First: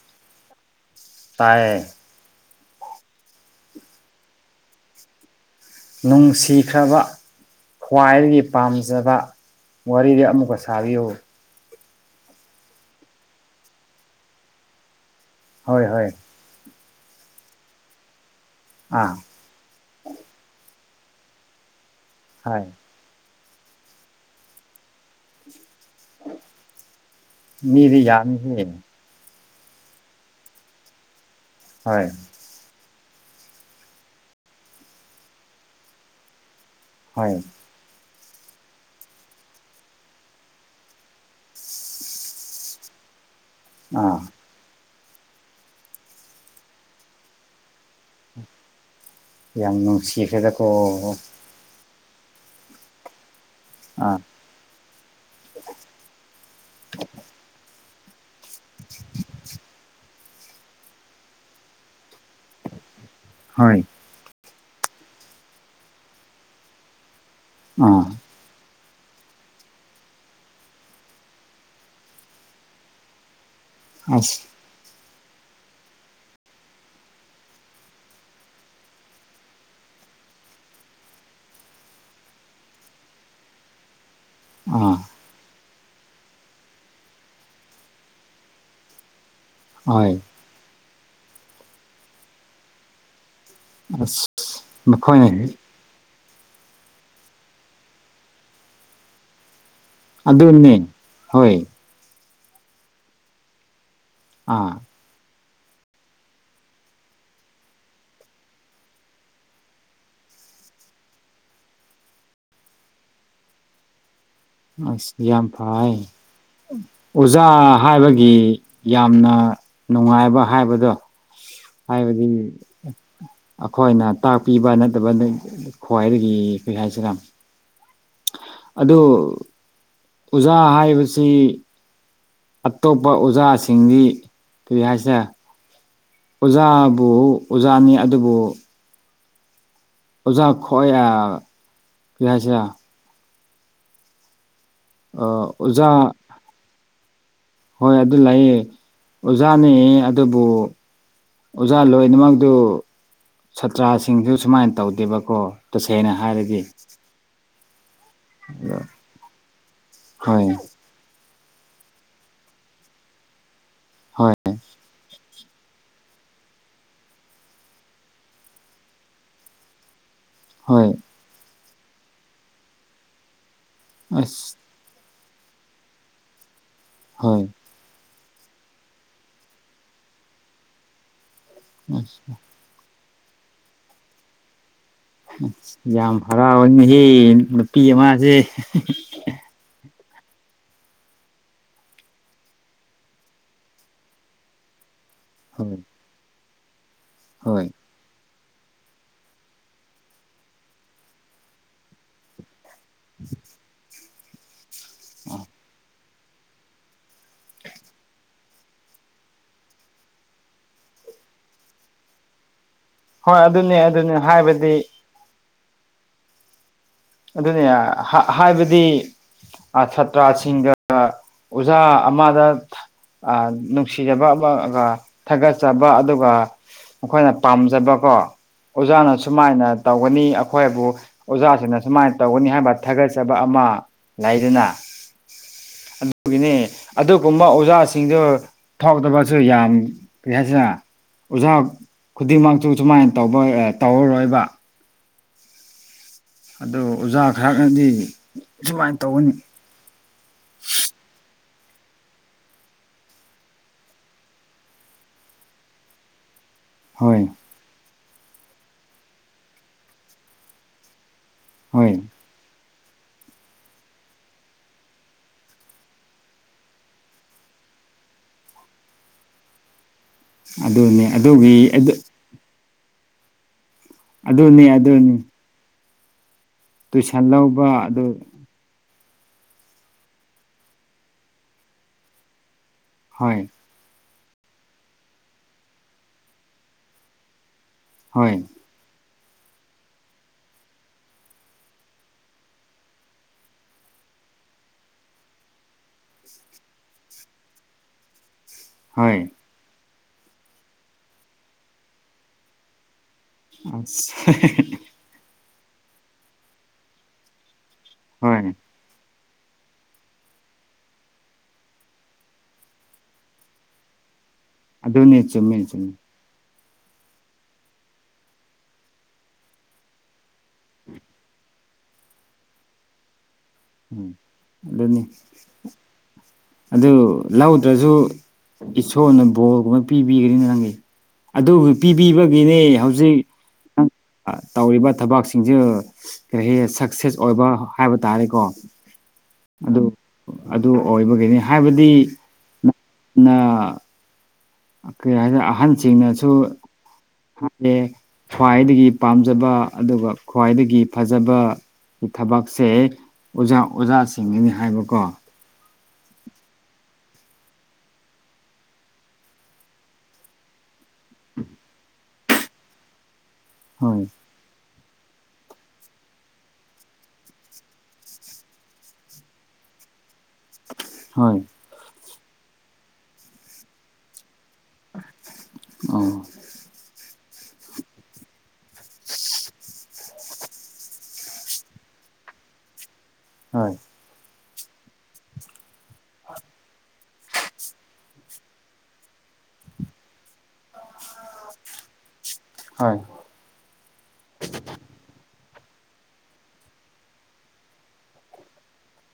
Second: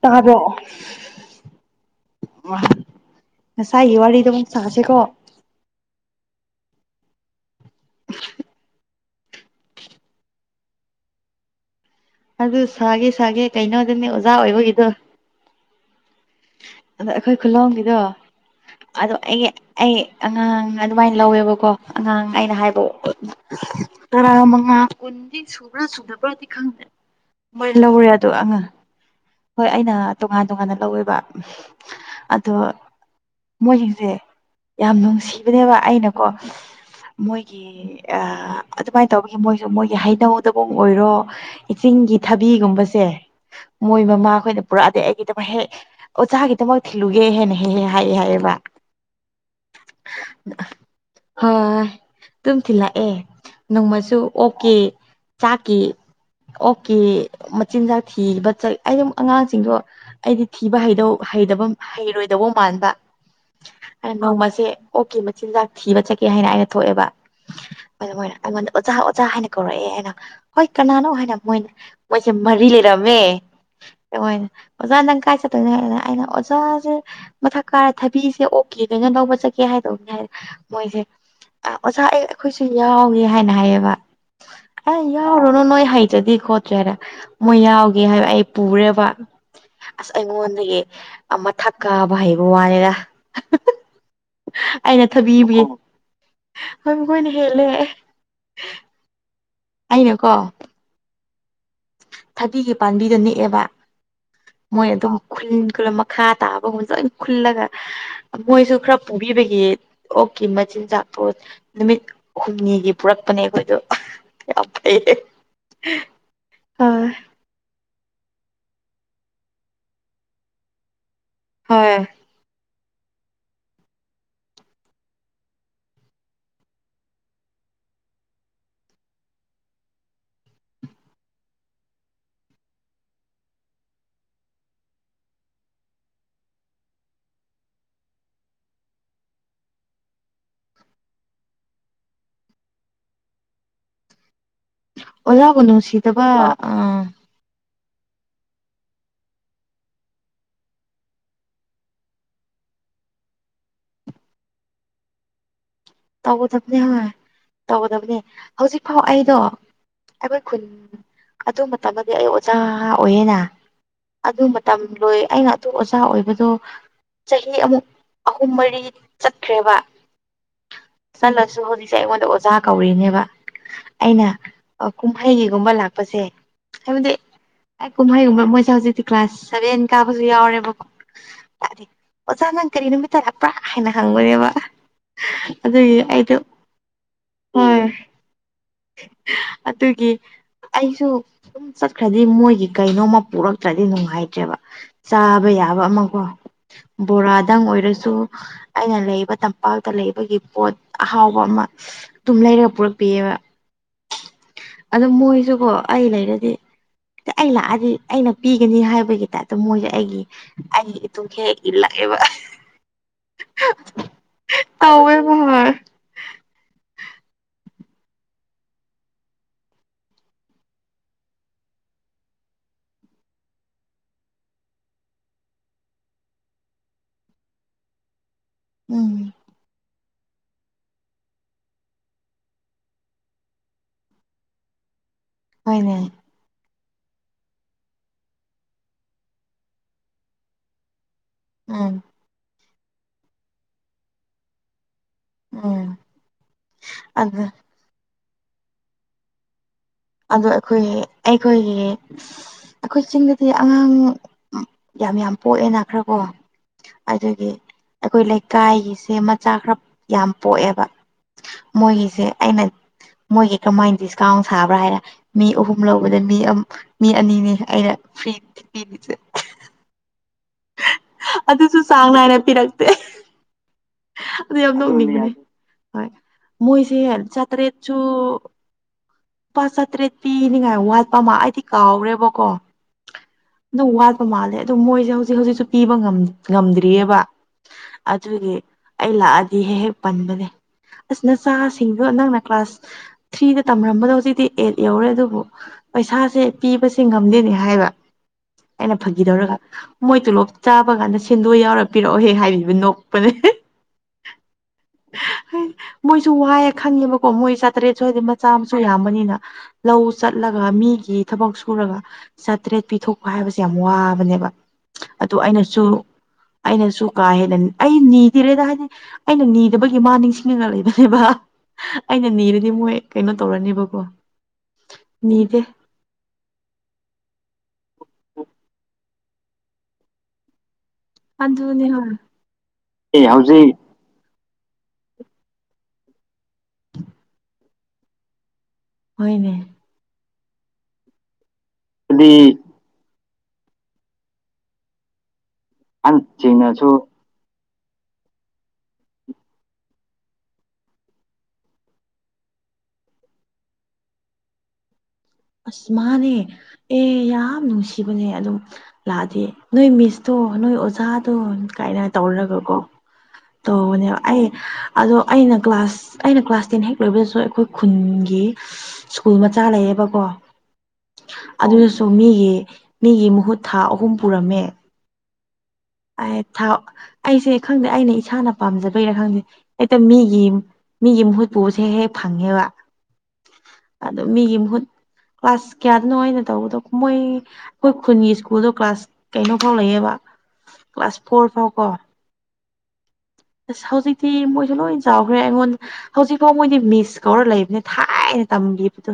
ꯇꯥꯔꯕꯣ ꯇꯌꯦ ꯑ ꯉꯁꯥꯏꯒꯤ ꯋꯥꯔꯤꯗ ꯑꯃꯨꯛ ꯁꯥꯥꯁꯦꯀꯣ ꯅꯨꯡꯁꯤꯈ꯭ꯔꯕ ꯈ꯭ꯋꯥꯏꯗꯒꯤ ꯄꯥꯝꯖꯕ ꯋꯥꯔꯤꯗꯨ ꯑꯃꯨꯛꯀ ꯁꯥꯕꯤꯌꯨ ꯑꯗꯨ ꯁꯥꯒꯦ ꯁꯥꯒꯦ ꯀꯩꯅꯣꯗꯅꯦ ꯑꯣꯖꯥ ꯑꯣꯏꯕꯒꯤꯗꯣ ꯍꯣꯏ ꯍꯣꯏ ꯑꯗꯣ ꯑꯩꯈꯣꯏ ꯈꯨꯂꯣꯒꯤꯗꯣ ꯑꯗꯣ ꯑꯥ ꯑꯩꯒꯤ ꯑꯩ ꯑꯉꯥꯡ ꯑꯗꯨꯃꯥꯏꯅ ꯂꯧꯋꯦꯕꯀꯣ ꯑꯉꯥꯡ ꯑꯩꯅ ꯍꯣꯏ ꯍꯥꯏꯕ ꯃ ꯀꯟꯗꯤ ꯁ ꯄꯨꯔꯥ ꯁꯨꯗꯕ꯭ꯔꯥꯗꯤ ꯈꯪꯗꯦ ꯃꯣꯏ ꯃꯤꯗꯤ ꯂꯧꯔꯦ ꯑꯗꯣ ꯑꯉ ꯌꯥꯝꯃꯤꯍꯦ ꯍꯣꯏ ꯑꯩꯅ ꯇꯣꯉꯥꯟ ꯇꯣꯉꯥꯟꯅ ꯂꯧꯋꯦꯕ ꯍꯣꯏ ꯑꯗꯣ ꯃꯣꯏꯁꯤꯡꯁꯦ ꯌꯥꯝ ꯅꯨꯡꯁꯤꯕꯅꯦꯕ ꯑꯩꯅꯀꯣ ꯍꯣꯏ ꯃꯣꯏꯒꯤ ꯑ ꯑꯗꯨꯃꯥꯏꯅ ꯇꯧꯕꯒꯤ ꯃꯣꯏꯁꯨ ꯃꯣꯏꯒꯤ ꯍꯩꯅꯧꯗꯕꯣꯡ ꯑꯣꯏꯔꯣ ꯏꯁꯤꯡꯒꯤꯒꯤ ꯊꯕꯤꯒꯨꯝꯕꯁꯦ ꯃꯣꯏ ꯑꯥ ꯃꯃꯥ ꯑꯩꯈꯣꯏꯅ ꯄꯨꯔꯛꯑꯗꯤ ꯑꯩꯒꯤꯗ ꯍꯦꯛ ꯑꯣ ꯆꯥꯒꯤꯗꯃꯛ ꯊꯤꯜꯂꯨꯒꯦ ꯍꯦꯟꯅ ꯍꯦꯍꯦ ꯍꯥꯏꯑꯦ ꯍꯥꯏꯑꯕ ꯌꯥꯝ ꯅꯨꯡꯁꯤꯁꯦꯗ ꯀꯣ ꯇꯝꯂ ꯑꯦ ꯅꯣꯡꯃꯁꯨ ꯑꯥ ꯑꯣꯀꯦ ꯆꯥꯛꯀꯦ ꯑꯣꯀꯦ ꯃꯆꯤꯟꯖꯥꯛ ꯊꯤꯕꯠ ꯑꯩ ꯑꯉꯥꯡꯁꯤꯡꯗꯣ ꯑꯩꯗꯤ ꯊꯤꯕ ꯍꯩ ꯍꯩꯕ ꯍꯩꯔꯣꯏꯗꯕꯧ ꯃꯥꯟꯕ ꯍꯣꯏ ꯑ ꯅꯣꯡꯃꯁꯦ ꯑꯣꯀꯦ ꯃꯆꯤꯟꯖꯥꯛ ꯊꯤꯕ ꯆꯠꯀꯦ ꯍꯥꯏꯅ ꯑꯩꯅ ꯊꯣꯛꯑꯦꯕ ꯑꯥ ꯑꯗꯨꯅ ꯑꯩꯉꯣꯟꯗ ꯑꯣꯖꯥ ꯑꯣꯖꯥ ꯍꯥꯏꯅ ꯀꯧꯔꯛꯑꯦ ꯍꯥꯏꯅ ꯍꯣꯏ ꯀꯅꯥꯅꯣ ꯍꯥꯏꯅ ꯃꯣꯏ ꯃꯣꯏꯁꯦ ꯃꯔꯤ ꯂꯩꯔꯝꯃꯦ ꯑꯁ ꯑꯣꯖ ꯅꯪ ꯀꯥꯏ ꯆ ꯑꯗꯨ ꯑꯩꯅ ꯑꯣꯖꯥꯁꯦ ꯃꯊꯛ ꯀꯥꯔ ꯊꯕꯤꯁꯦ ꯑꯣꯛꯀꯦ ꯂꯣꯏꯅ ꯂꯧꯕ ꯆꯠꯒꯦ ꯍꯥꯏꯗꯧꯕꯅꯦ ꯍꯥꯏꯔ ꯃꯣꯏꯁꯦ ꯑꯣꯖꯥ ꯑꯩ ꯑꯩꯈꯣꯏꯁꯨ ꯌꯥꯎꯏꯦ ꯍꯥꯏꯅ ꯍꯥꯏꯌꯦꯕ ꯑꯥ ꯑꯦ ꯌꯥ ꯔꯅ ꯅꯣꯏ ꯍꯩꯇꯗꯤ ꯈꯣꯠꯇ꯭ꯔꯦ ꯍꯥꯏꯅ ꯃꯣꯏ ꯌꯥꯎꯒꯦ ꯍꯥꯏꯕ ꯑꯩ ꯄꯨꯔꯦꯕ ꯑꯁ ꯍꯣꯏ ꯑꯩꯉꯣꯟꯗꯒꯤ ꯑꯃꯊꯛ ꯀꯥꯕ ꯍꯩꯕ ꯋꯥꯅꯤꯗ ꯑ ꯅꯈꯣꯏ ꯍꯕꯨ ꯀꯣꯏꯅ ꯍꯂꯦ ꯑꯩꯅꯀꯣ ꯑꯗꯨꯅꯤ ꯍꯣꯏ ꯊꯕꯤꯒꯤ ꯄꯥꯝꯕꯤꯗ ꯅꯦꯛꯑꯦꯕ ꯑꯥ ꯃꯣꯏ ꯑꯗꯨꯝ ꯈꯨꯟ ꯈꯨ ꯃꯈꯥ ꯇꯥꯕꯒꯨꯝꯕ ꯂꯣꯏꯅ ꯈꯨꯜꯂꯒ ꯃꯣꯏꯁꯨ ꯈꯔ ꯄꯨꯕꯤꯕꯒꯤ ꯑꯣꯛ ꯀꯤ ꯃꯆꯤꯟꯖꯥꯛ ꯄꯣ ꯅꯨꯃꯤꯠ ꯍꯨꯝꯅꯤꯒꯤ ꯄꯨꯔꯛꯄꯅꯦ ꯑꯩꯈꯣꯏꯗꯣ ꯌꯥꯝ ꯐꯩꯌꯦ ꯑꯁ ꯌꯥꯝ ꯐꯥꯏ ꯍꯣꯏ ꯑꯣꯖꯥ ꯍꯥꯏꯕꯒꯤ ꯌꯥꯝꯅ ꯅꯨꯡꯉꯥꯏꯕ ꯍꯥꯏꯕꯗꯣ ꯍꯣꯏ ꯍꯥꯏꯕꯗꯤ ꯑꯈꯣꯏꯅ ꯇꯥꯛꯄꯤꯕ ꯅꯠꯇꯕ ꯈ꯭ꯋꯥꯏꯗꯒꯤ ꯀꯔꯤ ꯍꯥꯏꯁꯤꯔꯥ ꯑꯗꯨ ꯑꯣꯖꯥ ꯍꯥꯏꯕꯁꯤ ꯑꯇꯣꯞꯄ ꯑꯣꯖꯥꯁꯤꯡꯗꯤ ꯀꯔꯤ ꯍꯥꯏꯁꯤꯔ ꯑꯣꯖꯥꯕꯨ ꯑꯣꯖꯥꯅꯤ ꯑꯗꯨꯕꯨ ꯑꯣꯖꯥ ꯈꯣꯏ ꯑ ꯀꯔ꯭ꯤ ꯍꯥꯏꯁꯤꯔ ꯑꯣꯖꯥꯕꯨ ꯑꯣꯖꯥ ꯅꯨꯡꯁꯤꯗꯕ ꯑ ꯍꯣꯏ ꯑꯗꯨ ꯂꯩꯌꯦ ꯑꯣꯖꯥꯅꯦ ꯑꯗꯨꯕꯨ ꯑꯣꯖꯥ ꯂꯣꯏꯅꯃꯛꯇꯨ ꯁꯥꯇ꯭ꯔꯥꯁꯤꯡꯁꯨ ꯁꯨꯃꯥꯏꯅ ꯇꯧꯗꯦꯕꯀꯣ ꯇꯁꯦꯡꯅ ꯍꯥꯏꯔꯒꯤ ꯇꯧꯒꯗꯕꯅꯦ ꯍꯣꯏ ꯇꯧꯒꯗꯕꯅꯦ ꯍꯧꯖꯤꯛ ꯐꯥꯎ ꯑꯩꯗꯣ ꯑꯩꯈꯣꯏ ꯍꯣꯏ ꯈꯨꯟ ꯑꯗꯨ ꯃꯇꯝꯗꯗꯤ ꯑꯩ ꯑꯣꯖꯥ ꯑꯣꯏꯌꯦꯅ ꯑꯗꯨ ꯃꯇꯝ ꯂꯣꯏ ꯑꯩꯅ ꯑꯗꯨ ꯑꯣꯖꯥ ꯑꯣꯏꯕꯗꯣ ꯆꯍꯤ ꯑꯃꯨꯛ ꯑꯍꯨꯝ ꯃꯔꯤ ꯆꯠꯈ꯭ꯔꯦꯕ ꯍꯣꯏ ꯆꯠꯂꯁꯨ ꯍꯧꯖꯤꯛꯁꯦ ꯑꯩꯉꯣꯟꯗ ꯑꯣꯖꯥ ꯀꯧꯔꯤꯅꯦꯕ ꯍꯣꯏ ꯑꯩꯅ ꯑꯁ ꯀꯨꯝꯍꯩꯒꯤꯒꯨꯝꯕ ꯂꯥꯛꯄꯁꯦ ꯍꯥꯏꯕꯗꯤ ꯍꯣꯏ ꯀꯨꯝꯍꯩꯒꯨꯝꯕ ꯃꯣꯏꯁꯦ ꯍꯧꯖꯤꯛꯇꯤ ꯀ꯭ꯂꯥꯁ ꯁꯚꯦꯟ ꯀꯥꯕꯁꯨ ꯌꯥꯎꯔꯦꯕꯀꯣ ꯑꯁ ꯑꯣꯖꯥ ꯅꯪ ꯀꯔꯤ ꯅꯨꯃꯤꯠꯇꯔꯛꯄ꯭ꯔꯥ ꯍꯥꯏꯅ ꯍꯪꯕꯅꯦꯕ ꯑꯗꯨꯒꯤ ꯌꯥꯝ ꯑꯩꯗꯣ ꯍꯔꯥꯎꯏꯅꯍ ꯅꯨꯄꯤ ꯍꯣꯏ ꯑꯃꯁꯦ ꯑꯗꯨꯒꯤ ꯑꯩꯁꯨ ꯁꯨꯝ ꯆꯠꯈ꯭ꯔꯗꯤ ꯃꯣꯏꯒꯤ ꯀꯩꯅꯣꯃ ꯄꯔꯛꯇ꯭ꯔꯗꯤ ꯅꯨꯡꯉꯥꯏꯇ꯭ꯔꯦꯕ ꯆꯥꯕ ꯍꯣꯏ ꯌꯥꯕ ꯑꯃꯀꯣ ꯕꯣꯔꯥꯗꯪ ꯍꯣꯏ ꯑꯣꯏꯔꯁꯨ ꯑꯩꯅ ꯂꯩꯕ ꯇꯝꯄꯥꯛꯇ ꯂꯩꯕꯒꯤ ꯄꯣꯠ ꯑꯍꯥꯎꯕ ꯑꯃ ꯑꯗꯨꯝ ꯂꯩꯔꯒ ꯄꯨꯔꯛꯄꯤꯌꯦꯕ ꯑꯗꯣ ꯃꯣꯏꯁꯨꯀꯣ ꯑꯩ ꯂꯩꯔꯗꯤ ꯑꯩ ꯂꯥꯛꯑꯗꯤ ꯑꯩꯅ ꯄꯤꯒꯅꯤ ꯍꯥꯏꯕꯒꯤ ꯇꯥꯏꯞꯇ ꯃꯣꯏꯁꯦ ꯑꯩꯒꯤ ꯑꯩꯒꯤ ꯏꯇꯨꯡ ꯍꯦꯛ ꯏꯂꯛꯑꯦ ꯕ [unintelligible] ꯍꯣꯏ ꯑꯗꯨꯅꯦ ꯑꯗꯨꯅꯤ ꯍꯥꯏꯕꯗꯤ ꯇꯧꯋꯦꯕ ꯍꯣꯏ ꯑꯗꯨꯅꯦ ꯍꯥꯏꯕꯗꯤ ꯁꯥꯇ꯭ꯔꯥꯁꯤꯡꯒ ꯑꯣꯖꯥ ꯑꯃꯗ ꯑ ꯅꯨꯡꯁꯤꯖꯕ ꯑꯃ ꯒ ꯊꯥꯒꯠꯆꯕ ꯑꯗꯨꯒ ꯃꯈꯣꯏꯅ ꯄꯥꯝꯖꯕꯀꯣ ꯑꯣꯖꯥꯅ ꯎꯝ ꯁꯨꯃꯥꯏꯅ ꯇꯧꯒꯅꯤ ꯑꯩꯈꯣꯏꯕꯨ ꯑꯣꯖꯥꯁꯤꯅ ꯁꯨꯃꯥꯏꯅ ꯇꯧꯒꯅꯤ ꯍꯥꯏꯕ ꯊꯥꯒꯠꯆꯕ ꯑꯃ ꯂꯩꯗꯅ ꯍꯣꯏꯅꯦ ꯑꯗꯨꯒꯤꯅꯦ ꯑꯗꯨꯒꯨꯝꯕ ꯑꯣꯖꯥꯁꯤꯡꯗꯨ ꯐꯥꯎꯗꯕꯁꯨ ꯌꯥꯝ ꯀꯔꯤ ꯍꯥꯏꯁꯤꯅ ꯑꯣꯖꯥ ꯎꯝ ꯈꯨꯗꯤꯡꯃꯛꯁꯨꯨ ꯁꯨꯃꯥꯏꯅ ꯇꯧꯕ ꯇꯧꯔꯔꯣꯏꯕ ꯎꯝ ꯑꯗꯨ ꯑꯣꯖꯥ ꯑꯗꯨ ꯈꯔꯅꯗꯤ ꯁꯨꯃꯥꯏꯅ ꯇꯧꯒꯅꯤ ꯑꯣ ꯑꯩꯈꯣꯏ ꯑꯩꯈꯣꯏꯒꯤ ꯑꯩꯈꯣꯏ ꯆꯤꯡꯗꯗꯤ ꯑꯉꯥꯡ ꯌꯥꯝ ꯌꯥꯝ ꯄꯣꯛꯑꯦꯅ ꯈ꯭ꯔ ꯀꯣ ꯍꯣꯏ ꯑꯗꯨꯒꯤ ꯑꯩꯈꯣꯏ ꯂꯩꯀꯥꯏꯒꯤꯁꯦ ꯃꯆꯥ ꯈꯔ ꯌꯥꯝ ꯄꯣꯛꯑꯦꯕ ꯍꯣꯏ ꯃꯣꯏꯒꯤꯁꯦ ꯑꯩꯅ ꯃꯣꯏꯒꯤ ꯀꯃꯥꯏꯅ ꯗꯤꯁꯀꯥꯎꯟ ꯁꯥꯕ꯭ꯔꯥ ꯍꯥꯏꯔ ꯃꯤ ꯑꯍꯨꯝ ꯂꯧꯕꯗ ꯃꯤ ꯃꯤ ꯑꯅꯤꯅꯤ ꯑꯩꯅ ꯐ꯭ꯔꯤ ꯄꯤꯔꯤꯁꯦ [unintelligible] ꯑꯗꯨꯅꯤ ꯑꯗꯨꯒꯤ ꯑꯗꯨꯁꯨ ꯆꯥꯡ ꯅꯥꯏꯅ ꯄꯤꯔꯛꯇꯦ ꯑꯗꯨ ꯑꯗꯨꯅꯤ ꯌꯥꯝ ꯑꯗꯨꯅꯤ ꯅꯣꯛꯅꯤꯡꯉꯥꯏ ꯍꯣꯏ ꯃꯣꯏꯁꯦ ꯇꯨꯏꯁꯟ ꯂꯧꯕ ꯆꯥꯇ꯭ꯔꯦꯠꯁꯨ ꯑꯗꯨ ꯂꯨꯄꯥ ꯆꯥꯇ꯭ꯔꯦꯠ ꯄꯤꯅꯤꯡꯉꯥꯏ ꯋꯥꯠꯄ ꯑꯃ ꯑꯩꯗꯤ ꯀꯥꯎꯔꯦꯕꯀꯣ ꯍꯣꯏ ꯑꯗꯨ ꯋꯥꯠꯄ ꯃꯥꯜꯂꯦ ꯑꯗꯨ ꯃꯣꯏꯁꯦ ꯍꯧꯖꯤꯛ ꯍꯧꯖꯤꯛꯁꯨ ꯄꯤꯕ ꯉꯝꯗ꯭ꯔꯤꯑꯕ ꯍꯣꯏ ꯑꯗꯨꯒꯤ ꯑꯩ ꯂꯥꯛꯑꯗꯤ ꯍꯦꯛ ꯍꯦꯛ ꯄꯟꯕꯅꯦ ꯑꯁ ꯅꯆꯥꯁꯤꯡꯗꯣ ꯅꯪꯅ ꯀ꯭ꯂꯥꯁ ꯊ꯭ꯔꯤꯗ ꯇꯝꯔꯝꯕꯗꯣ ꯍꯧꯖꯤꯛꯇꯤ ꯑꯦꯠ ꯌꯧꯔꯦ ꯑꯗꯨꯕꯨ ꯄꯩꯁꯥꯁꯦ ꯄꯤꯕꯁꯦ ꯉꯝꯗꯦꯅꯦ ꯍꯥꯏꯕ ꯑꯩꯅ ꯍꯣꯏ ꯐꯈꯤꯗꯧꯔꯒ ꯃꯣꯏ ꯇꯣꯂꯣꯞ ꯆꯥꯕ ꯀꯥꯟꯗ ꯁꯦꯟꯗꯣꯏ ꯌꯥꯎꯔ ꯄꯤꯔꯛꯑꯣꯍꯦ ꯍꯥꯏꯕꯤꯕ ꯅꯣꯛꯄꯅꯦ ꯑ ꯍꯣꯏ ꯃꯣꯏꯁꯨ ꯋꯥꯏꯑꯦ ꯈꯪꯉꯦꯕꯀꯣ ꯃꯣꯏ ꯆꯥꯇ꯭ꯔꯦꯠꯁꯨ ꯍꯥꯏꯗꯤ ꯃꯆꯥ ꯍꯣꯏ ꯑꯃꯁꯨ ꯌꯥꯝꯕꯅꯤꯅ ꯂꯧ ꯆꯠꯂꯒ ꯃꯤꯒꯤ ꯊꯕꯛ ꯁꯨꯔꯒ ꯆꯥꯇ꯭ꯔꯦꯠ ꯄꯤꯊꯣꯛꯄ ꯍꯥꯏꯕꯁꯦ ꯌꯥꯝ ꯋꯥꯕꯅꯦꯕ ꯑꯗꯨ ꯑꯗꯨꯣꯅꯦ ꯑꯗꯣ ꯆꯃꯦ ꯑꯩꯅꯁꯨ ꯆꯃꯦ ꯑꯩꯅꯁꯨ ꯀꯥ ꯍꯦꯟꯅ ꯑꯩ ꯅꯤꯗꯔꯦꯗ ꯍꯥꯏꯗꯤ ꯑꯩꯅ ꯅꯤꯗꯕꯒꯤ ꯃꯥ ꯅꯤꯡ ꯂꯩꯕꯅꯦꯕ ꯑꯩꯅ ꯅꯤꯔꯗꯤ ꯃꯣꯏ ꯀꯩꯅꯣ ꯇꯧꯔꯅꯦꯕꯀꯣ ꯎꯝ ꯑꯗꯨꯅꯤ ꯅꯤꯗꯦ ꯑꯗꯨ ꯂꯧꯗ꯭ꯔꯁꯨ ꯏꯁꯣꯔꯅ ꯕꯣꯜꯒꯨꯝꯕ ꯄꯤꯕꯤꯒꯅꯤꯅ ꯅꯪꯒꯤ ꯑꯗꯨꯕꯨ ꯑꯗꯨꯅꯦ ꯍꯣꯏ ꯄꯤꯕꯤꯕꯒꯤꯅꯦ ꯑꯦ ꯍꯧꯖꯤꯛ ꯍꯧꯖꯤꯛꯪ ꯇꯧꯔꯤꯕ ꯊꯕꯛꯁꯤꯡꯁꯦ ꯀꯔꯤ ꯍꯥꯏ ꯁꯛꯁꯦꯁ ꯑꯣꯏꯕ ꯍꯥꯏꯕ ꯇꯥꯔꯦꯀꯣ ꯍꯣꯏꯅꯦ ꯑꯗꯨ ꯑꯗꯨ ꯑꯣꯏꯕꯒꯤꯅꯤ ꯍꯥꯏꯕꯗꯤ ꯍꯥꯏꯗꯤ ꯑ ꯀꯩ ꯍꯥꯏꯔꯦ ꯑꯍꯟꯁꯤꯡꯅꯁꯨ ꯑꯍꯟꯁꯤꯡꯅꯁꯨ ꯍꯥꯏꯦ ꯈ꯭ꯋꯥꯏꯗꯒꯤ ꯄꯥꯝꯖꯕ ꯑꯗꯨꯒ ꯈ꯭ꯋꯥꯏꯗꯒꯤ ꯐꯖꯕ ꯊꯕꯛꯁꯦ ꯑꯣꯖꯥ ꯑꯣꯖꯥꯁꯤꯡꯅꯤ ꯍꯥꯏꯕꯀꯣ ꯑꯁꯃꯅꯦ ꯑꯦ ꯌꯥꯝ ꯅꯨꯡꯁꯤꯕꯅꯦ ꯑꯗꯨꯝ ꯂꯥꯛꯑꯗꯦ ꯅꯣꯏ ꯃꯤꯁꯇꯣ ꯅꯣꯏ ꯑꯣꯥꯗꯣ ꯀꯥꯏꯅ ꯇꯧꯔꯒꯀꯣ ꯍꯣꯏ ꯇꯧꯕꯅꯦꯕ ꯑꯩ ꯑꯗꯣ ꯑꯩꯅ ꯀ꯭ꯂꯥꯁ ꯑꯩꯅ ꯀ꯭ꯂꯥꯁ ꯇꯦꯟ ꯍꯦꯛ ꯂꯣꯏꯕꯗꯁꯨ ꯑꯩꯈꯣꯏ ꯈꯨꯟꯒꯤ ꯁ꯭ꯀꯨꯜ ꯃꯆꯥ ꯂꯩꯌꯦꯕꯀꯣ ꯍꯣꯏ ꯑꯣ ꯃꯤꯒꯤ ꯃꯤꯒꯤ ꯃꯍꯨꯠ ꯊꯥ ꯑꯍꯨꯝ ꯄꯨꯔꯝꯃꯦ ꯑꯣ ꯑꯩ ꯊꯥꯎ ꯑꯩꯁꯦ ꯈꯪꯗꯦ ꯑꯩꯅ ꯏꯁꯥꯅ ꯄꯥꯝꯖꯕꯩꯔꯥ ꯈꯪꯗꯦ ꯃꯤꯒꯤ ꯃꯤꯒꯤ ꯃꯍꯨꯠꯄꯕꯁꯦ ꯍꯦꯛ ꯐꯪꯉꯦꯕ ꯍꯣꯏ ꯑꯗꯣ ꯃꯤꯒꯤ ꯃꯍꯍꯨꯠ ꯀ꯭ꯂꯥꯁ ꯀꯌꯥꯗꯅꯣ ꯑꯩꯅ ꯇꯧꯕꯗꯣ ꯃꯣꯏ ꯑꯩꯈꯣꯏ ꯈꯨꯟꯒꯤ ꯁ꯭ꯀꯨꯜꯗꯣ ꯀ꯭ꯂꯥꯁ ꯀꯩꯅꯣ ꯐꯥꯎ ꯂꯩꯌꯦꯕ ꯀ꯭ꯂꯥꯁ ꯐꯣꯔ ꯐꯥꯎ ꯀꯣ ꯍ ꯍꯦ ꯑꯩꯉꯣꯟꯗ ꯍꯧꯖꯤꯛꯐꯥꯎ ꯃꯣꯏꯗꯤ ꯃꯤꯁ ꯀꯧꯔ ꯂꯩꯕꯅꯦ ꯊꯥꯏꯅ ꯇꯝꯈꯤꯕꯗꯣ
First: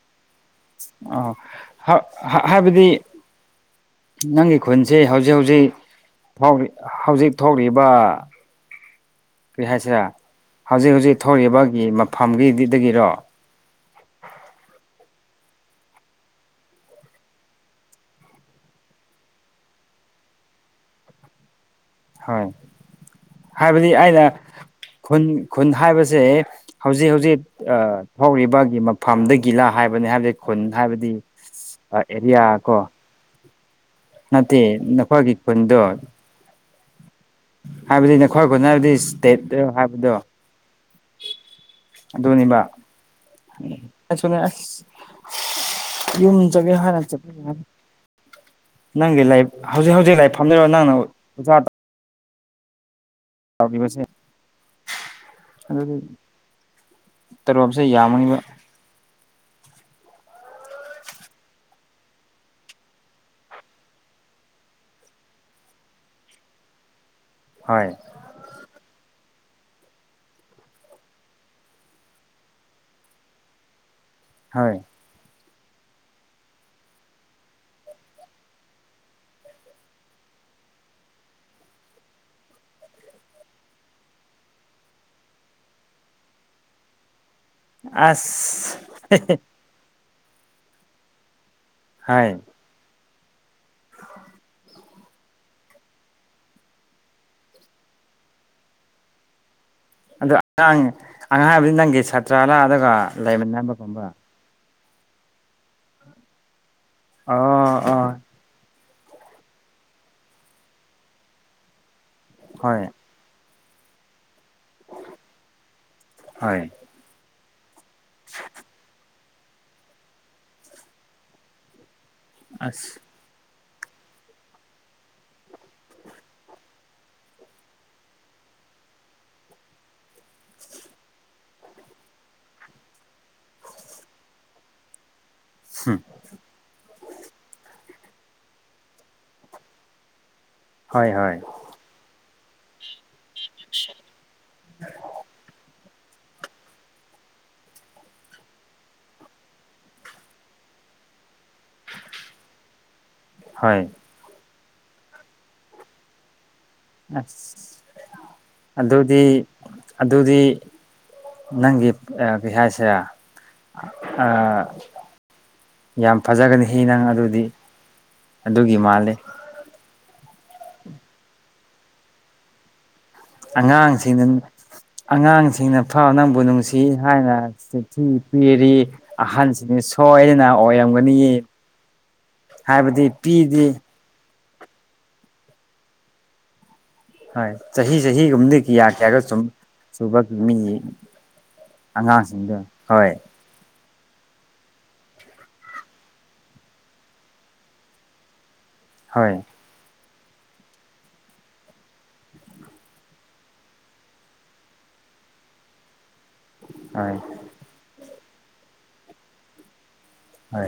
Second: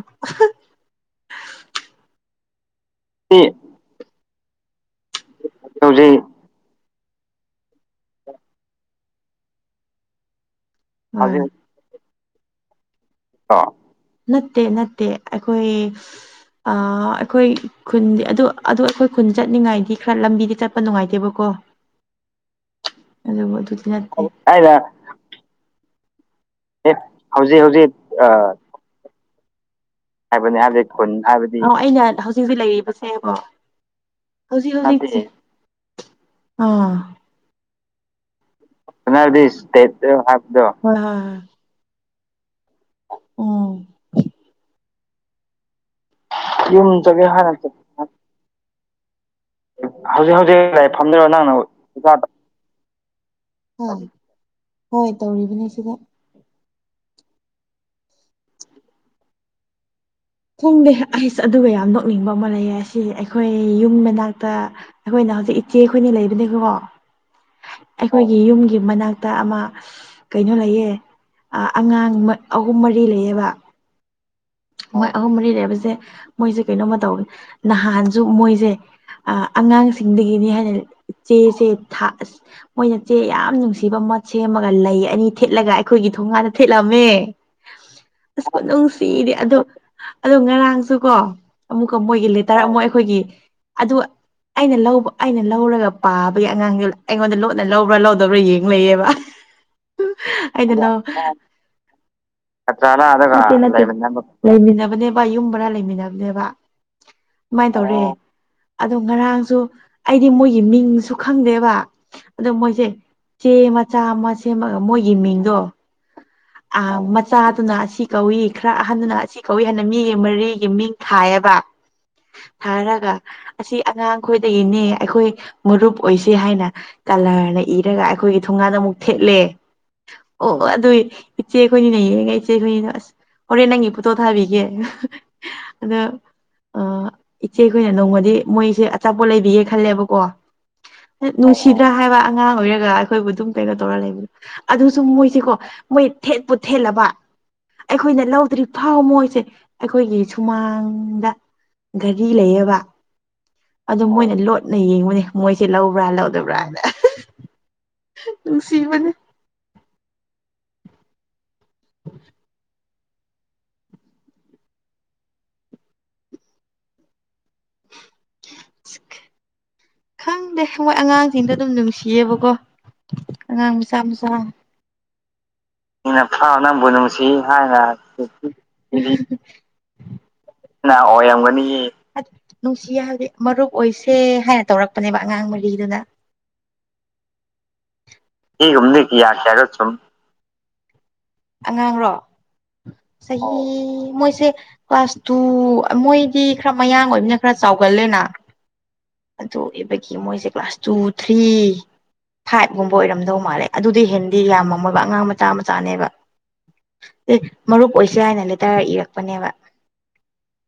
ꯑ ꯍꯥꯏꯕꯗꯤ ꯍꯧꯖꯤꯛ ꯅꯪꯒꯤ ꯈꯨꯟꯁꯦ ꯍꯧꯖꯤꯛ ꯍꯧꯖꯤꯛ ꯍꯧꯖꯤꯛ ꯐꯥꯎꯔꯤ ꯍꯧꯖꯤꯛ ꯊꯣꯛꯂꯤꯕ ꯀꯔꯤ ꯍꯥꯏꯁꯤꯔꯦ ꯍꯧꯖꯤꯛ ꯍꯧꯖꯤꯛ ꯊꯣꯛꯔꯤꯕꯒꯤ ꯃꯐꯝꯒꯤꯗꯨꯗꯒꯤꯔꯣ ꯑꯣ ꯅꯠꯇꯦ ꯅꯠꯇꯦ ꯑꯩꯈꯣꯏ ꯑꯩꯈꯣꯏ ꯈꯨꯟꯗꯤ ꯑꯗꯨ ꯑꯗꯨ ꯑꯩꯈꯣꯏ ꯈꯨꯟ ꯆꯠꯅꯤꯡꯉꯥꯏꯗꯤ ꯈꯔ ꯂꯝꯕꯤꯗꯤ ꯆꯠꯄ ꯅꯨꯡꯉꯥꯏꯇꯦꯕꯀꯣ ꯍꯣꯏ ꯍꯥꯏꯕꯗꯤ ꯑꯩꯅ ꯑꯗꯨ ꯈꯨꯟ ꯈꯨꯟ ꯍꯥꯏꯕꯁꯦ ꯍꯧꯖꯤꯛ ꯍꯧꯖꯤꯛ ꯍꯥꯏꯕꯅꯤ ꯍꯧꯔꯤꯕꯒꯤ ꯃꯐꯝꯗꯒꯤꯂꯥ ꯍꯥꯏꯕꯅꯤ ꯍꯥꯏꯕꯗꯤ ꯈꯨꯟ ꯍꯥꯏꯕꯗꯤ ꯍꯥꯏꯕꯗꯤ ꯑꯣ ꯑꯩꯅ ꯍꯧꯖꯤꯛ ꯑꯦꯔꯤꯌꯥ ꯍꯧꯖꯤꯛ ꯀꯣ ꯂꯩꯔꯤꯕꯁꯦꯕꯣ ꯅꯠꯇꯦ ꯍꯧꯖꯤꯛ ꯅꯄ ꯍꯧꯖꯤꯛꯁꯦ ꯏꯀꯗꯨ ꯑꯥ ꯍꯥꯏꯕꯗꯤ ꯅꯈꯣꯏ ꯈꯨꯣꯠꯅꯕꯗꯤ ꯍꯥꯏꯕꯗꯤ ꯏꯁꯇꯦꯠꯇ ꯏꯁꯇꯦꯠꯇ ꯍꯥꯏꯕꯗꯣ ꯍꯥꯏꯕꯗꯣ ꯍꯣꯏ ꯍꯣꯏ ꯍꯣꯏ ꯑꯗꯨꯅꯦꯕ ꯎꯝ ꯑꯁꯨꯅꯦ ꯑꯁ ꯌꯨꯝ ꯆꯒꯦ ꯍꯅ ꯌꯨꯝ ꯆ ꯆꯠꯒꯦ ꯍꯥꯟꯅ ꯅꯪꯒꯤ ꯂꯩ ꯍꯧꯖꯤꯛ ꯍꯧꯖꯤꯛ ꯂꯥꯏꯔꯤꯛ ꯐꯝꯖꯔꯣ ꯅꯪꯅ ꯂꯥꯏꯐꯝꯗꯨꯔꯣ ꯅꯪꯅ ꯍꯣꯏ ꯑꯣꯖꯥꯗ ꯇꯥꯎꯕꯁꯦ ꯍꯣꯏ ꯇꯧꯔꯤꯕꯅꯦ ꯁꯤꯗ ꯑꯗꯨꯗꯤ ꯇꯔꯣꯁꯦ ꯌꯥꯝꯃꯅꯤꯕ ꯈꯣꯡꯗꯦ ꯑꯩꯁ ꯑꯗꯨꯒ ꯌꯥꯝ ꯅꯣꯛꯅꯤꯡꯕ ꯑꯃ ꯂꯩꯌꯦ ꯑꯁꯤ ꯑꯩꯈꯣꯏ ꯌꯨꯝ ꯃꯅꯥꯛꯇ ꯑꯩꯈꯣꯏꯅ ꯍꯧꯖꯤꯛ ꯏꯆꯦ ꯑꯩꯈꯣꯏꯅ ꯂꯩꯕꯅꯦꯀꯣ ꯍꯣꯏ ꯑꯩꯈꯣꯏꯒꯤ ꯌꯨꯝꯒꯤ ꯃꯅꯥꯛꯇ ꯑꯃ ꯀꯩꯅꯣ ꯂꯩꯌꯦ ꯑꯉꯥꯡ ꯑꯍꯨꯝ ꯃꯔꯤ ꯂꯩꯑꯕ ꯍꯣꯏ ꯃꯣꯏ ꯑꯍꯨꯝ ꯃꯔꯤꯔꯦꯕꯁꯦ ꯃꯣꯏꯁꯦ ꯀꯩꯅꯣꯝꯃ ꯇꯧ ꯅꯍꯥꯟꯁꯨ ꯃꯣꯏꯁꯦ ꯑꯉꯥꯡꯁꯤꯡꯗꯒꯤꯅꯤ ꯍꯥꯏꯅ ꯆꯦꯁꯦ ꯑ ꯃꯣꯏꯅ ꯆꯦ ꯌꯥꯝ ꯅꯨꯡꯁꯤꯕ ꯁꯦꯝꯃꯒ ꯂꯩ ꯑꯅꯤ ꯊꯦꯠꯂꯒ ꯑꯩꯈꯣꯏꯒꯤ ꯊꯣꯡꯒꯥꯟꯗ ꯊꯦꯠꯂꯝꯃꯦ ꯑꯁ [unintelligible] ꯑꯣ ꯉꯔꯥꯡꯁꯨ ꯀꯣ ꯑꯃꯨꯛꯀ ꯃꯣꯏꯒꯤ ꯍꯣꯏ ꯂꯦꯇꯔ ꯑꯃꯨꯛ ꯑꯩꯈꯣꯏꯒꯤ ꯑꯗꯨ ꯑꯩꯅ ꯂꯧꯕ ꯑꯩꯅ ꯂꯧꯔꯒ ꯄꯥꯕꯒꯤ ꯑꯉꯥꯡꯗꯨ ꯑꯩꯉꯣꯟꯗ ꯂꯣꯠꯅ ꯂꯧꯕ꯭ꯔꯥ ꯂꯧꯗꯕ꯭ꯔꯥ ꯌꯦꯡꯅꯩꯌꯦꯕ ꯑꯗꯣ ꯑꯉꯥꯡ ꯑꯉꯥꯡ ꯍꯥꯏꯕꯗꯤ ꯅꯪꯒꯤ ꯁꯥꯇ꯭ꯔꯥꯂꯥ ꯑꯗꯨꯒ ꯂꯩꯃꯤꯟꯅꯕꯒꯨꯝꯕ [unintelligible] [inaudible] ꯂꯩꯃꯤꯟꯅꯕꯅꯦꯕ ꯌꯨꯝ ꯔ ꯂꯩꯃꯤꯟꯅꯕꯅꯦꯕ ꯁꯃꯥꯏꯅ ꯑꯣ ꯇꯧꯔꯦ ꯑꯣ ꯑꯗꯣ ꯉꯔꯥꯡꯁꯨ ꯑꯩꯗꯤ ꯃꯣꯏꯒꯤ ꯃꯤꯡꯁꯨ ꯈꯪꯗꯦꯕ ꯑꯗꯣ ꯍꯣꯏ ꯃꯣꯏꯁꯦ ꯆꯦ ꯃꯆꯥ ꯑꯃ ꯁꯦꯝꯃꯒ ꯃꯣꯏꯒꯤ ꯃꯤꯡꯗꯣ ꯍꯣꯏ ꯃꯆꯥꯗꯨꯅ ꯑꯁꯤ ꯀꯧꯏ ꯈꯔ ꯑꯍꯟꯗꯨꯅ ꯑꯁꯤ ꯀꯧꯏ ꯍꯥꯏꯅ ꯃꯤꯒꯤ ꯃꯔꯤꯒꯤ ꯃꯤꯡ ꯊꯥꯏꯑꯕ ꯑꯁ ꯍꯔꯒ ꯑꯁꯤ ꯑꯉꯥꯡ ꯈꯣꯏꯗꯒꯤꯅꯦ ꯑꯩꯈꯣꯏ ꯃꯔꯨꯞ ꯑꯣꯏꯁꯦ ꯍꯥꯏꯅ ꯀꯂꯔꯅ ꯏꯔꯒ ꯑꯩꯈꯣꯏꯒꯤ ꯊꯨꯡ ꯉꯥꯗ ꯑꯃꯨꯛ ꯊꯦꯠꯂꯦ ꯑꯣ ꯑꯣ ꯑꯗꯨꯏ ꯏꯆꯦ ꯑꯩꯈꯣꯏꯅꯤꯅꯦ ꯌꯦꯡꯉ ꯏꯆꯦ ꯑꯩꯈꯣꯏꯅꯤꯅ ꯑꯁ ꯍꯣꯔꯦꯟ ꯅꯪꯉ ꯇꯣ ꯊꯥꯕꯤꯒꯦ ꯑꯗꯣ ꯏꯆꯦ ꯑꯩꯈꯣꯏꯅ ꯅꯣꯡꯃꯗꯤ ꯃꯣꯏꯁꯦ ꯑꯆꯥꯄꯣꯠ ꯂꯩꯕꯤꯌꯦ ꯈꯜꯂꯦꯕꯀꯣ ꯍꯣꯏ ꯍꯣꯏ ꯅꯨꯡꯁꯤꯗ꯭ꯔꯥ ꯍꯥꯏꯕ ꯑꯉꯥꯡ ꯑꯣꯏꯔꯒ ꯑꯩꯈꯣꯏꯕꯨ ꯑꯗꯨꯝ ꯀꯩꯅꯣ ꯇꯧꯔ ꯂꯩꯕ ꯑꯗꯨꯁꯨ ꯃꯣꯏꯁꯤꯀꯣ ꯃꯣꯏ ꯊꯦꯠꯄꯨ ꯊꯦꯠꯂꯕ ꯑꯩꯈꯣꯏꯅ ꯂꯧꯗ꯭ꯔꯤꯕ ꯊꯥꯎ ꯃꯣꯏꯁꯦ ꯑꯩꯈꯣꯏꯒꯤ ꯁꯨꯃꯥꯡꯗ ꯘꯔꯤ ꯂꯩꯌꯦꯕ ꯍꯣꯏ ꯑꯗꯨ ꯃꯣꯏꯅ ꯂꯣꯠ ꯅ ꯌꯦꯡꯕꯅꯦ ꯃꯣꯏꯁꯦ ꯂꯧꯕ꯭ꯔꯥ ꯂꯧꯗꯕ꯭ꯔꯥ ꯍꯥꯏꯅ ꯑꯁ ꯅꯨꯡꯁꯤꯕꯅꯦ ꯑꯗꯨꯗꯤ ꯑꯗꯨꯗꯤ ꯅꯪꯒꯤ ꯀꯩ ꯍꯥꯏꯁꯦ ꯌꯥꯝ ꯐꯖꯒꯅꯤ ꯍꯤ ꯅꯪ ꯑꯗꯨꯗꯤ ꯑꯗꯨꯒꯤ ꯃꯥꯜꯂꯤ ꯈꯪꯗꯦ ꯍꯣꯏ ꯑꯉꯥꯡꯁꯤꯡꯗ ꯑꯗꯨꯝ ꯅꯨꯡꯁꯤꯌꯦꯕꯀꯣ ꯑꯉꯥꯡ ꯃꯆꯥ ꯑꯉꯥꯡꯁꯤꯡꯅ ꯃꯆꯥ ꯑꯉꯥꯡꯁꯤꯡ ꯊꯦꯡꯅ ꯐ ꯁꯤꯅ ꯅꯪꯕꯨ ꯐꯥꯎ ꯅꯨꯡꯁꯤ ꯍꯥꯏꯅ ꯍꯥꯏꯅ ꯆꯤꯊꯤ ꯄꯤꯔꯤ ꯑꯍꯟꯁꯤꯗꯤ ꯁꯣꯏꯗꯅ ꯑꯣꯏꯔꯝꯒꯅꯤ ꯅꯨꯡꯁꯤ ꯍꯥꯏꯕꯗꯤ ꯃꯔꯨꯞ ꯑꯣꯏꯁꯦ ꯍꯥꯏꯔ ꯇꯧꯔꯛꯄꯅꯦꯕ ꯑꯉꯥꯡ ꯃꯔꯤꯗꯨꯅ ꯍꯣꯏ ꯆꯍꯤ ꯆꯍꯤꯒꯨꯝꯗꯤ ꯀꯌꯥ ꯁꯤꯒꯨꯝꯕꯗꯤ ꯀꯦꯌꯥꯒ ꯁꯨꯝ ꯀꯌꯥꯔꯛ ꯁꯨꯝ ꯁꯨꯕ ꯃꯤ ꯑꯉꯥꯡꯔꯣ ꯆꯍꯤ ꯃꯣꯏꯁꯦ ꯀ꯭ꯂꯥꯁ ꯇꯨ ꯃꯣꯏꯗꯤ ꯈꯔ ꯃꯌꯥꯡ ꯑꯣꯏꯕꯅꯤꯅ ꯈꯔ ꯆꯥꯎꯒꯜꯂꯦꯅ ꯍꯣꯏ ꯑꯗꯨꯏꯕꯒꯤ ꯃꯣꯏꯁꯦ ꯀ꯭ꯂꯥꯁ ꯇꯨ ꯊ꯭ꯔꯤ ꯐꯥꯏꯚꯒꯨꯝꯕ ꯑꯣꯏꯔꯝꯗꯧ ꯃꯥꯜꯂꯦ ꯑꯗꯨꯗꯤ ꯍꯦꯟꯗꯤ ꯌꯥꯝꯃꯝꯃꯣꯏꯕ ꯑꯉꯥꯡ ꯃꯆꯥ ꯃꯆꯥꯅꯦꯕ ꯍꯣꯏ ꯑꯦ ꯃꯔꯨꯞ ꯑꯣꯏꯁ ꯍꯥꯏꯅ ꯂꯩꯇꯥꯔ ꯏꯔꯛꯄꯅꯦꯕ ꯍ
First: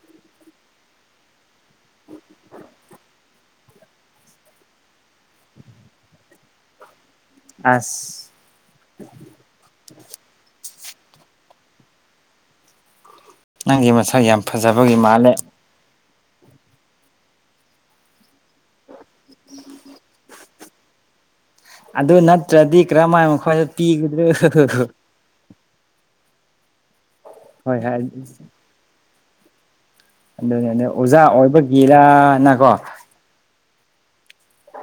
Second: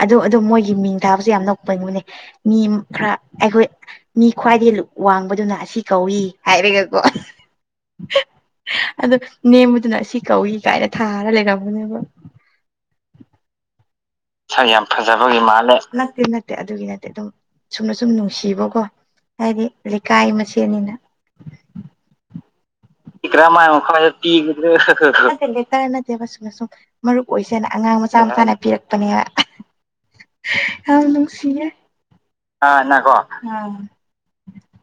ꯑ ꯑꯗꯨꯣ ꯃꯣꯏꯒꯤ ꯃꯤꯡ ꯊꯥꯕꯁꯨ ꯌꯥꯝ ꯅꯄꯩꯉꯣꯏꯅꯦ ꯃꯤ ꯈꯔ ꯑꯩꯈꯣꯏ ꯃꯤ ꯈ꯭ꯋꯥꯏꯗꯒꯤ ꯋꯥꯡꯕꯗꯨꯅ ꯑꯁꯤ ꯀꯧꯏ ꯍꯥꯏꯔꯒ ꯑꯁ ꯑꯗꯣ ꯅꯦꯝꯕꯗꯨꯅ ꯑꯁꯤ ꯀꯧꯏ ꯀꯥꯏꯔ ꯊꯥꯔ ꯂꯩꯒꯕꯅꯦꯕ ꯅꯤꯒꯤ ꯃ ꯁꯥ ꯌꯥꯝ ꯐꯖꯕꯒꯤ ꯃꯥꯜꯂꯦ ꯅꯠꯇꯦ ꯅꯠꯇꯦ ꯑꯗꯨꯒꯤ ꯅꯠꯇꯦ ꯑꯗꯨꯝ ꯁꯨꯝꯅ ꯁꯨꯝ ꯅꯨꯡꯁꯤꯕꯀꯣ ꯍꯥꯏꯗꯤ ꯂꯩꯀꯥꯏ ꯃꯁꯦꯜꯅꯤꯅ ꯑꯗꯨ ꯅꯠꯇ꯭ꯔꯗꯤ ꯀꯔꯝꯍꯥꯏꯅ ꯃꯈꯣꯏꯗ ꯏꯀ꯭ꯔꯥꯃꯥꯏ ꯈ ꯄꯤꯒꯗ꯭ꯔꯣ ꯇꯤꯒꯗ꯭ꯔ ꯀꯅꯗꯦꯕ ꯁꯨꯝꯅ ꯁꯨꯝ ꯃꯔꯨꯞ ꯑꯣꯏꯁꯦꯅ ꯍꯣꯏ ꯑꯉꯥꯡ ꯍꯣꯏ ꯃꯆꯥ ꯃꯆꯥꯅ ꯄꯤꯔꯛꯄꯅꯦ ꯑꯗꯨꯅꯤ ꯑꯗꯨ ꯑꯣꯖꯥ ꯅꯨꯡꯁꯤꯌꯦꯀꯣ ꯑꯣꯏꯕꯒꯤꯔꯅꯀꯣ ꯑꯥ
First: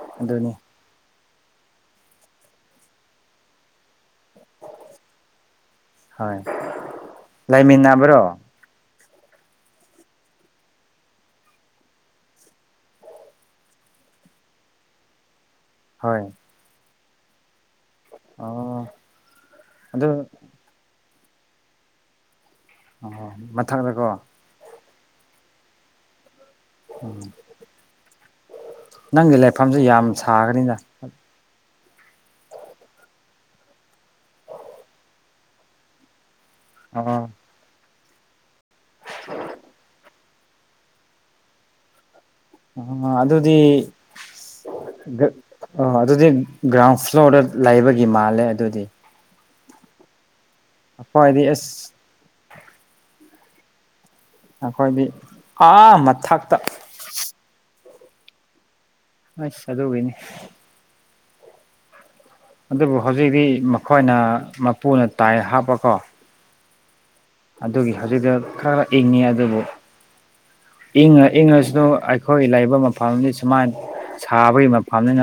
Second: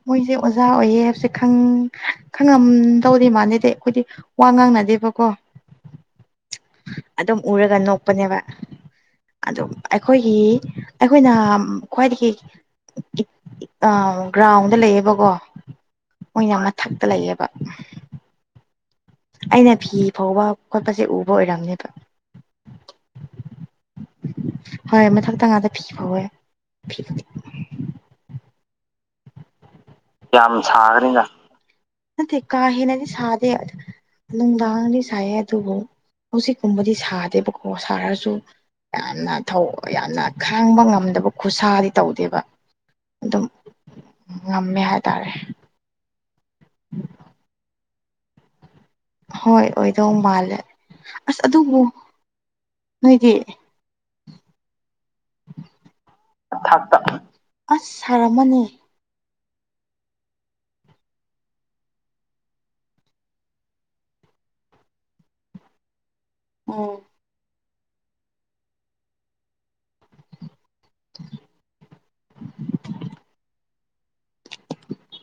ꯃꯣꯏꯁꯦ ꯑꯗꯨꯅꯤ ꯑꯣꯖꯥ ꯑꯣꯏꯌꯦ ꯍꯥꯏꯕꯁꯦ ꯈꯪꯉꯝ ꯇꯧꯔꯤ ꯃꯥꯥꯟꯅꯗ ꯑꯩꯈꯣꯏꯗꯤ ꯋꯥ ꯉꯥꯡꯅꯗꯦꯕꯀꯣ ꯍꯣꯏ ꯑꯗꯨ ꯑꯗꯨ ꯎꯔꯒꯟꯅ ꯂꯩꯃꯤꯟꯅꯕ꯭ꯔꯣ ꯑꯣꯄꯅꯦꯕ ꯑꯗꯨꯝ ꯑꯩꯈꯣꯏꯒꯤ ꯑꯩꯈꯣꯏꯅ ꯈ꯭ꯋꯥꯏꯗꯒꯤ ꯑ ꯒ꯭ꯔꯥꯎꯟꯗ ꯂꯩꯌꯦꯕꯀꯣ ꯍꯣꯏ ꯃꯣꯏ ꯌꯥꯝꯅ ꯊꯛꯇ ꯂꯩꯌꯦꯦꯕ ꯑꯣ ꯑꯩꯅ ꯐꯤ ꯑꯗꯨ ꯐꯥꯎꯕ ꯈꯣꯠꯄꯁꯦ ꯎꯕ ꯑꯣꯏꯔꯝꯅꯦꯕ ꯑ ꯃꯊꯪꯗꯀꯣ ꯇꯉꯗ ꯐꯤꯕꯋꯦ ꯐ ꯅꯪꯒꯤ ꯂꯐꯝꯁꯨꯦ ꯌꯥꯝ ꯁꯥꯈꯅꯤꯅ ꯁꯥꯒꯅꯤꯅ ꯅꯠꯇꯦ ꯀꯥ ꯍꯅꯗꯤ ꯁꯥꯗꯦ ꯅꯨꯡꯗꯥꯥꯡꯡꯗꯤ ꯁꯥꯏꯦ ꯑꯗꯨꯕꯨꯣ ꯍꯧꯖꯤꯛꯀꯨꯝꯕꯗꯤ ꯑꯣ ꯁꯥꯗꯦꯕꯀꯣ ꯁꯥꯔꯁꯨ ꯌꯥꯝꯅ ꯌꯥꯝꯅ ꯈꯥꯡꯕ ꯉꯝꯗꯕ ꯈꯨꯠꯁꯥꯗꯤ ꯇꯧꯗꯦꯕ ꯑ ꯑꯗꯨꯝ ꯑꯗꯨꯗꯤ ꯉꯝꯃꯦ ꯍꯥꯏꯇꯥꯔꯦ ꯑ ꯑꯗꯨꯗꯤ ꯒ꯭ꯔꯥꯎꯟ ꯐ꯭ꯂꯣꯔꯗ ꯂꯩꯕꯒꯤ ꯃꯥꯜꯂꯦ ꯑꯗꯨꯗꯤ ꯍꯣꯏ ꯑꯣꯏꯗꯧ ꯃꯥꯜꯂꯦ ꯑꯁ ꯑꯗꯨꯕꯨ ꯅꯣꯏꯗꯤ ꯑꯩꯈꯣꯏꯗꯤ ꯑꯥ ꯃꯊꯛꯇ ꯊꯥꯛꯇ ꯑꯁ ꯁꯥꯔꯝꯃꯅꯤ ꯑꯁ ꯑꯗꯨꯒꯅꯤ ꯑꯗꯨꯕꯨ ꯍꯧꯖꯤꯛꯇꯤ ꯃꯈꯣꯏꯅ ꯃꯄꯨꯅ ꯇꯥꯏ ꯍꯥꯞꯄꯀꯣ ꯎꯝ ꯑꯗꯨꯒꯤ ꯍꯧꯖꯤꯛꯇꯛꯇ ꯈꯔ ꯈꯔ ꯏꯪꯉꯤ ꯑꯗꯨꯕꯨ ꯏꯪꯉ ꯏꯪꯉꯁꯨ ꯑꯩꯈꯣꯏ ꯂꯩꯕ ꯃꯐꯝꯗꯤ ꯁꯨꯃꯥꯏꯅ ꯁꯥꯕꯒꯤ ꯃꯐꯝꯅꯤꯅ